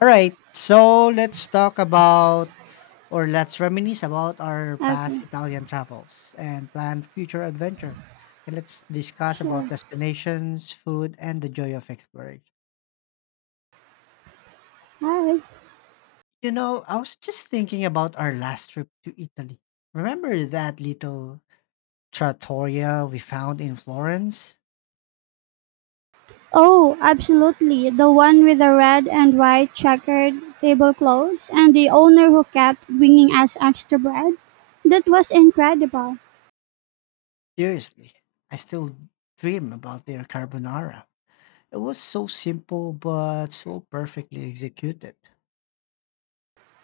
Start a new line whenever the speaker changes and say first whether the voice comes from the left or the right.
left: All right, so let's talk about or let's reminisce about our past
right: Okay,
left: Italian travels and plan future adventure. And let's discuss about
right: sure.
left: destinations, food, and the joy of exploring.
right: All right.
left: You know, I was just thinking about our last trip to Italy. Remember that little trattoria we found in Florence?
right: Oh, absolutely. The one with the red and white checkered tablecloths and the owner who kept bringing us extra bread. That was incredible.
left: Seriously, I still dream about their carbonara. It was so simple but so perfectly executed.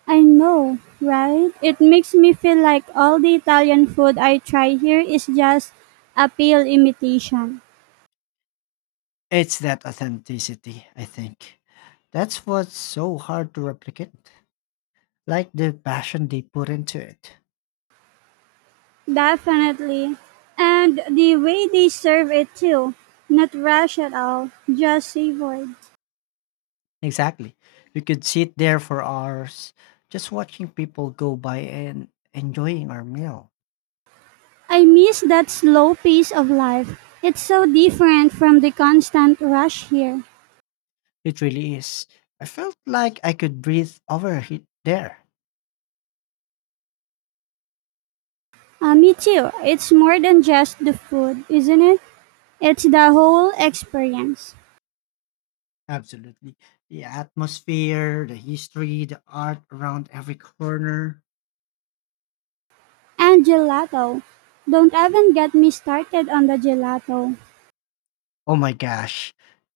right: I know, right? It makes me feel like all the Italian food I try here is just a pale imitation.
left: It's that authenticity, I think. That's what's so hard to replicate. Like the passion they put into it.
right: Definitely. And the way they serve it too, not rushed at all, just savory.
left: Exactly. We could sit there for hours just watching people go by and enjoying our meal.
right: I miss that slow pace of life. It's so different from the constant rush here.
left: It really is. I felt like I could breathe over it there.
right: Me too. It's more than just the food, isn't it? It's the whole experience.
left: Absolutely. The atmosphere, the history, the art around every corner.
right: And gelato. Don't even get me started on the gelato.
left: Oh my gosh,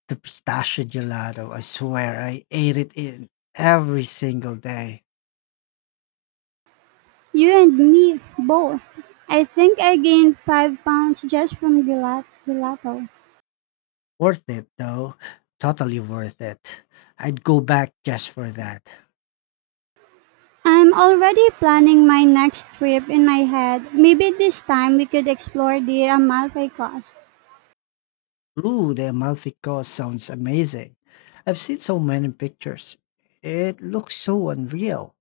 left: the pistachio gelato. I swear I ate it in every single day.
right: You and me both. I think I gained 5 pounds just from gelato.
left: Worth it though. Totally worth it. I'd go back just for that.
right: I'm already planning my next trip in my head. Maybe this time we could explore the Amalfi Coast.
left: Ooh, the Amalfi Coast sounds amazing. I've seen so many pictures. It looks so unreal.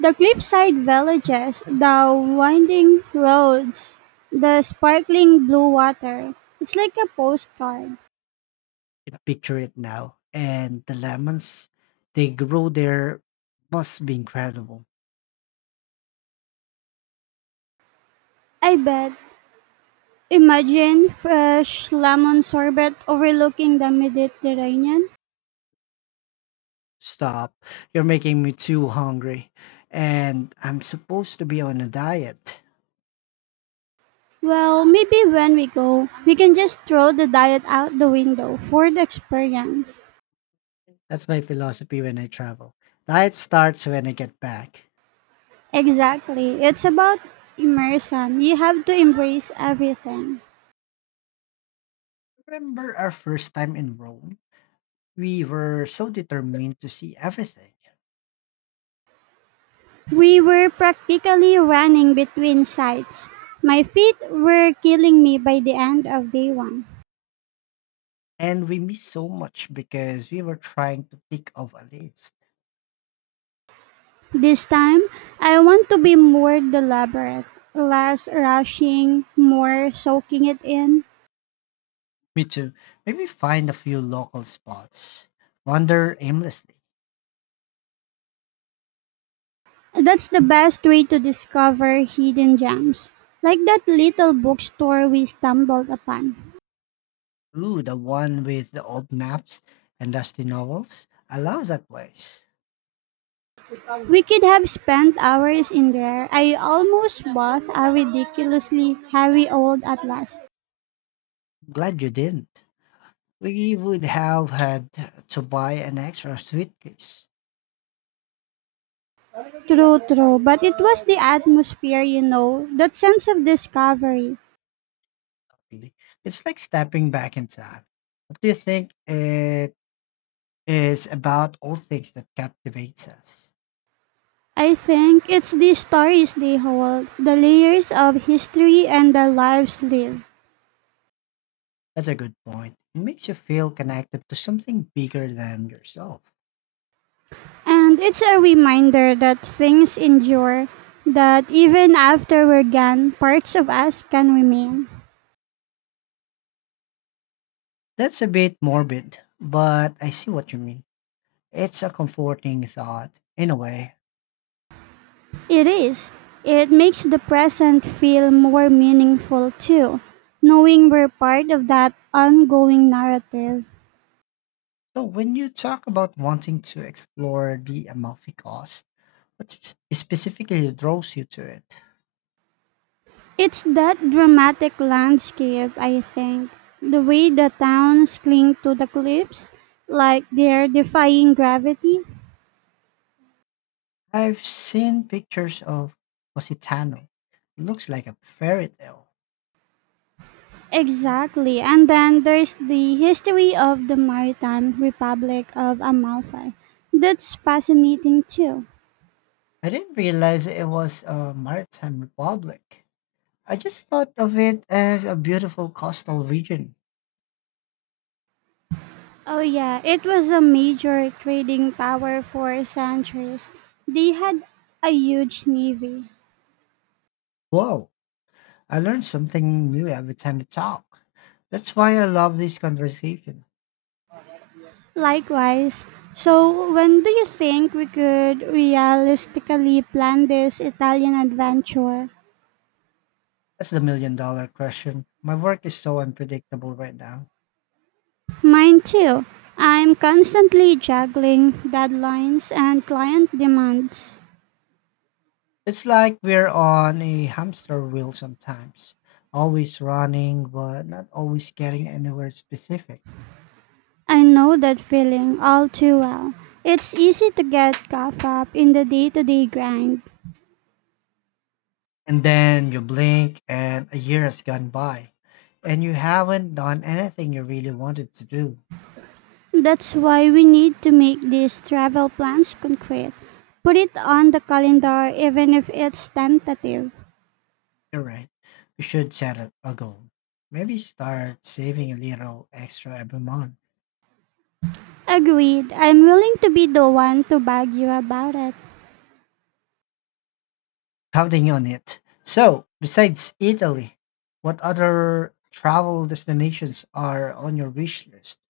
right: The cliffside villages, the winding roads, the sparkling blue water. It's like a postcard.
left: I picture it now. And the lemons, they grow there must be incredible.
right: I bet. Imagine fresh lemon sorbet overlooking the Mediterranean.
left: Stop. You're making me too hungry. And I'm supposed to be on a diet.
right: Well, maybe when we go, we can just throw the diet out the window for the experience.
left: That's my philosophy when I travel. Diet starts when I get back.
right: Exactly. It's about immersion. You have to embrace everything.
left: Remember our first time in Rome? We were so determined to see everything.
right: We were practically running between sites. My feet were killing me by the end of day one.
left: And we missed so much because we were trying to pick off a list.
right: This time, I want to be more deliberate, less rushing, more soaking it in.
left: Me too. Maybe find a few local spots. Wander aimlessly.
right: That's the best way to discover hidden gems, like that little bookstore we stumbled upon.
left: Ooh, the one with the old maps and dusty novels. I love that place.
right: We could have spent hours in there. I almost bought a ridiculously heavy old atlas.
left: Glad you didn't. We would have had to buy an extra suitcase.
right: True, true. But it was the atmosphere, you know, that sense of discovery.
left: Really. It's like stepping back in time. What do you think it is about all things that captivates us?
right: I think it's the stories they hold, the layers of history and the lives lived.
left: That's a good point. It makes you feel connected to something bigger than yourself.
right: And it's a reminder that things endure, that even after we're gone, parts of us can remain.
left: That's a bit morbid, but I see what you mean. It's a comforting thought, in a way.
right: It is. It makes the present feel more meaningful too, knowing we're part of that ongoing narrative.
left: So, when you talk about wanting to explore the Amalfi Coast, what specifically draws you to it?
right: It's that dramatic landscape, I think. The way the towns cling to the cliffs, like they're defying gravity.
left: I've seen pictures of Positano. It looks like a fairy tale.
right: Exactly. And then there's the history of the Maritime Republic of Amalfi. That's fascinating too.
left: I didn't realize it was a maritime republic. I just thought of it as a beautiful coastal region.
right: Oh, yeah, it was a major trading power for centuries. They had a huge navy.
left: Whoa, I learned something new every time we talk. That's why I love this conversation.
right: Likewise, so when do you think we could realistically plan this Italian adventure?
left: That's the million dollar question. My work is so unpredictable right now.
right: Mine too. I'm constantly juggling deadlines and client demands.
left: It's like we're on a hamster wheel sometimes, always running, but not always getting anywhere specific.
right: I know that feeling all too well. It's easy to get caught up in the day to day grind.
left: And then you blink, and a year has gone by, and you haven't done anything you really wanted to do.
right: That's why we need to make these travel plans concrete. Put it on the calendar even if it's tentative.
left: You're right. You should set a goal. Maybe start saving a little extra every month,
right: Agreed. I'm willing to be the one to bug you about it.
left: counting on it. So, besides Italy, what other travel destinations are on your wish list?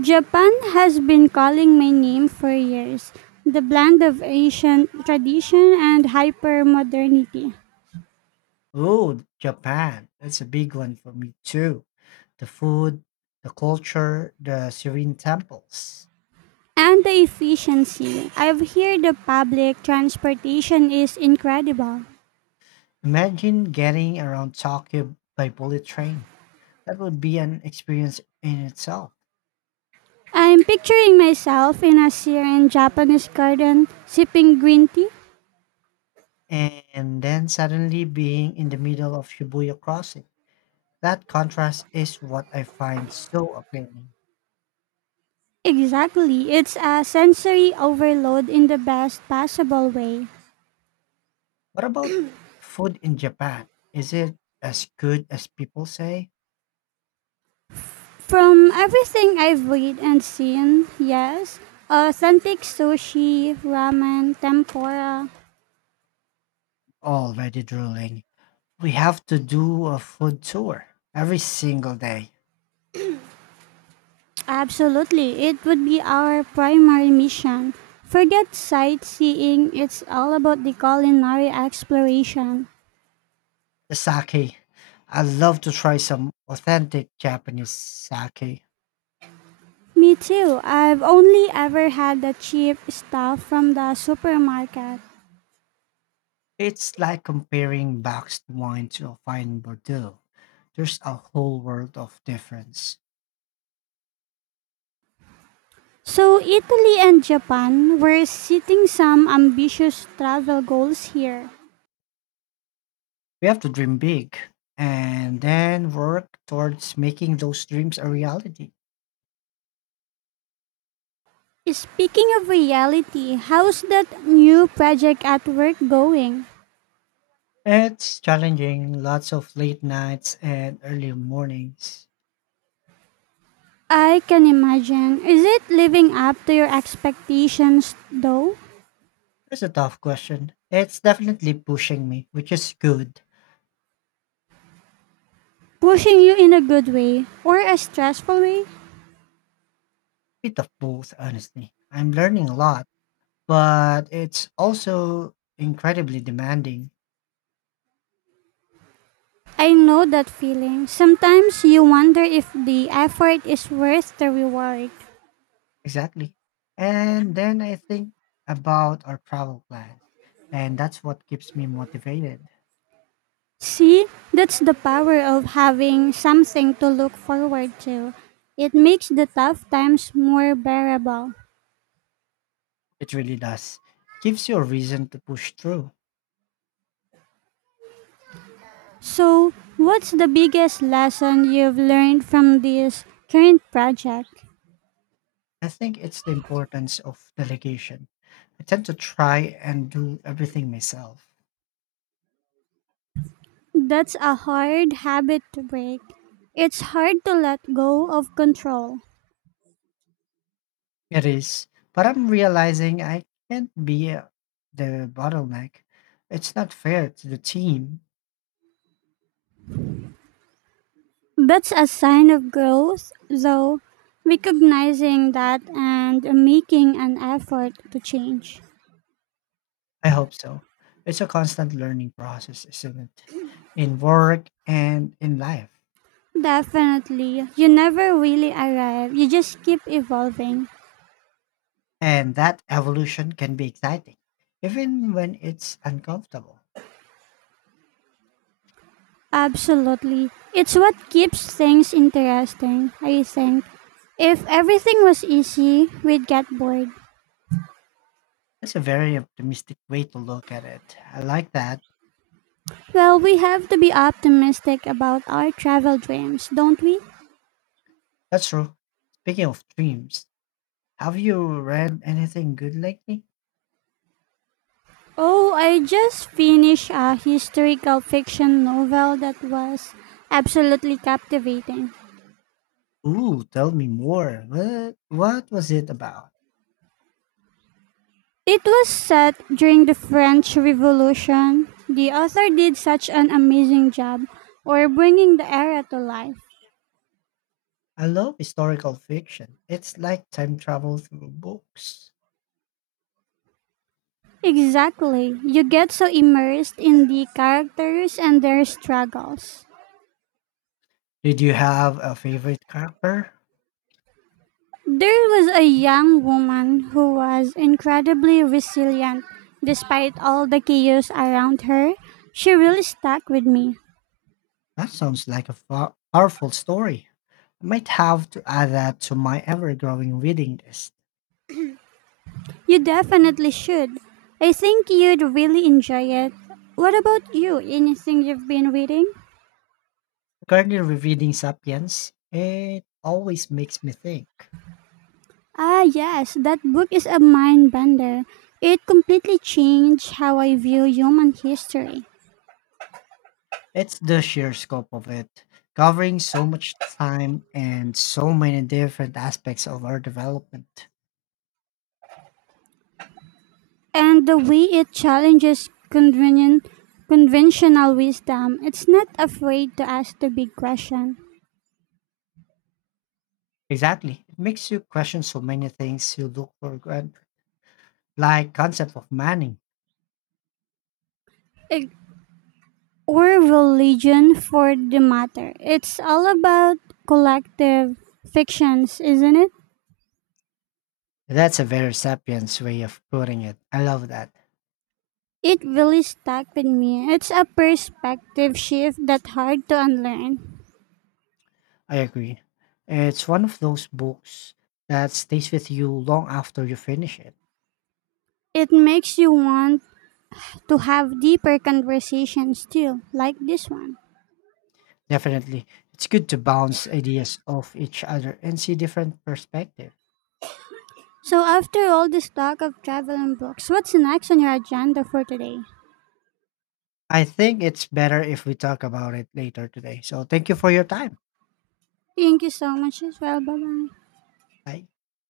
right: Japan has been calling my name for years. The blend of Asian tradition and hyper modernity.
left: Oh, Japan. That's a big one for me too. The food, the culture, the serene temples.
right: And the efficiency. I've heard the public transportation is incredible.
left: Imagine getting around Tokyo by bullet train. That would be an experience in itself.
right: I'm picturing myself in a serene Japanese garden sipping green tea.
left: And then suddenly being in the middle of Shibuya crossing. That contrast is what I find so appealing.
right: Exactly. It's a sensory overload in the best possible way.
left: What about food in Japan? Is it as good as people say?
right: From everything I've read and seen, yes. Authentic sushi, ramen, tempura.
left: Already drooling. We have to do a food tour every single day.
right: Absolutely. It would be our primary mission. Forget sightseeing, it's all about the culinary exploration.
left: The sake. I love to try some authentic Japanese sake.
right: Me too. I've only ever had the cheap stuff from the supermarket.
left: It's like comparing boxed wine to a fine Bordeaux. There's a whole world of difference.
right: So, Italy and Japan, we're setting some ambitious travel goals here.
left: We have to dream big and then work towards making those dreams a reality.
right: Speaking of reality, how's that new project at work going?
left: It's challenging, lots of late nights and early mornings.
right: I can imagine. Is it living up to your expectations though?
left: It's a tough question. It's definitely pushing me, which is good.
right: Pushing you in a good way or a stressful way?
left: Bit of both, honestly. I'm learning a lot, but it's also incredibly demanding.
right: I know that feeling. Sometimes you wonder if the effort is worth the reward.
left: Exactly. And then I think about our travel plans, and that's what keeps me motivated.
right: See, that's the power of having something to look forward to. It makes the tough times more bearable.
left: It really does. Gives you a reason to push through.
right: So, what's the biggest lesson you've learned from this current project?
left: I think it's the importance of delegation. I tend to try and do everything myself.
right: That's a hard habit to break. It's hard to let go of control.
left: It is, but I'm realizing I can't be the bottleneck. It's not fair to the team.
right: That's a sign of growth, though, recognizing that and making an effort to change.
left: I hope so. It's a constant learning process, isn't it? In work and in life.
right: Definitely. You never really arrive, you just keep evolving.
left: And that evolution can be exciting, even when it's uncomfortable.
right: Absolutely. It's what keeps things interesting, I think. If everything was easy, we'd get bored.
left: That's a very optimistic way to look at it. I like that.
right: Well, we have to be optimistic about our travel dreams, don't we?
left: That's true. Speaking of dreams, have you read anything good lately?
right: Oh, I just finished a historical fiction novel that was absolutely captivating.
left: Ooh, tell me more. What was it about?
right: It was set during the French Revolution. The author did such an amazing job or bringing the era to life.
left: I love historical fiction. It's like time travel through books.
right: Exactly. You get so immersed in the characters and their struggles.
left: Did you have a favorite character?
right: There was a young woman who was incredibly resilient despite all the chaos around her. She really stuck with me.
left: That sounds like a powerful story. I might have to add that to my ever growing reading list.
right: You definitely should. I think you'd really enjoy it. What about you? Anything you've been reading?
left: Currently rereading Sapiens, it always makes me think.
right: Ah, yes, that book is a mind bender. It completely changed how I view human history.
left: It's the sheer scope of it, covering so much time and so many different aspects of our development.
right: And the way it challenges convenient, conventional wisdom, it's not afraid to ask the big question.
left: Exactly. It makes you question so many things you look for granted, like concept of manning.
right: It, or religion for the matter. It's all about collective fictions, isn't it?
left: That's a very sapiens way of putting it. I love that.
right: It really stuck with me. It's a perspective shift that's hard to unlearn.
left: I agree. It's one of those books that stays with you long after you finish it.
right: It makes you want to have deeper conversations too, like this one.
left: Definitely. It's good to bounce ideas off each other and see different perspective.
right: So, after all this talk of travel and books, what's next on your agenda for today?
left: I think it's better if we talk about it later today. So thank you for your time.
right: Thank you so much as well. Bye bye.
left: Bye.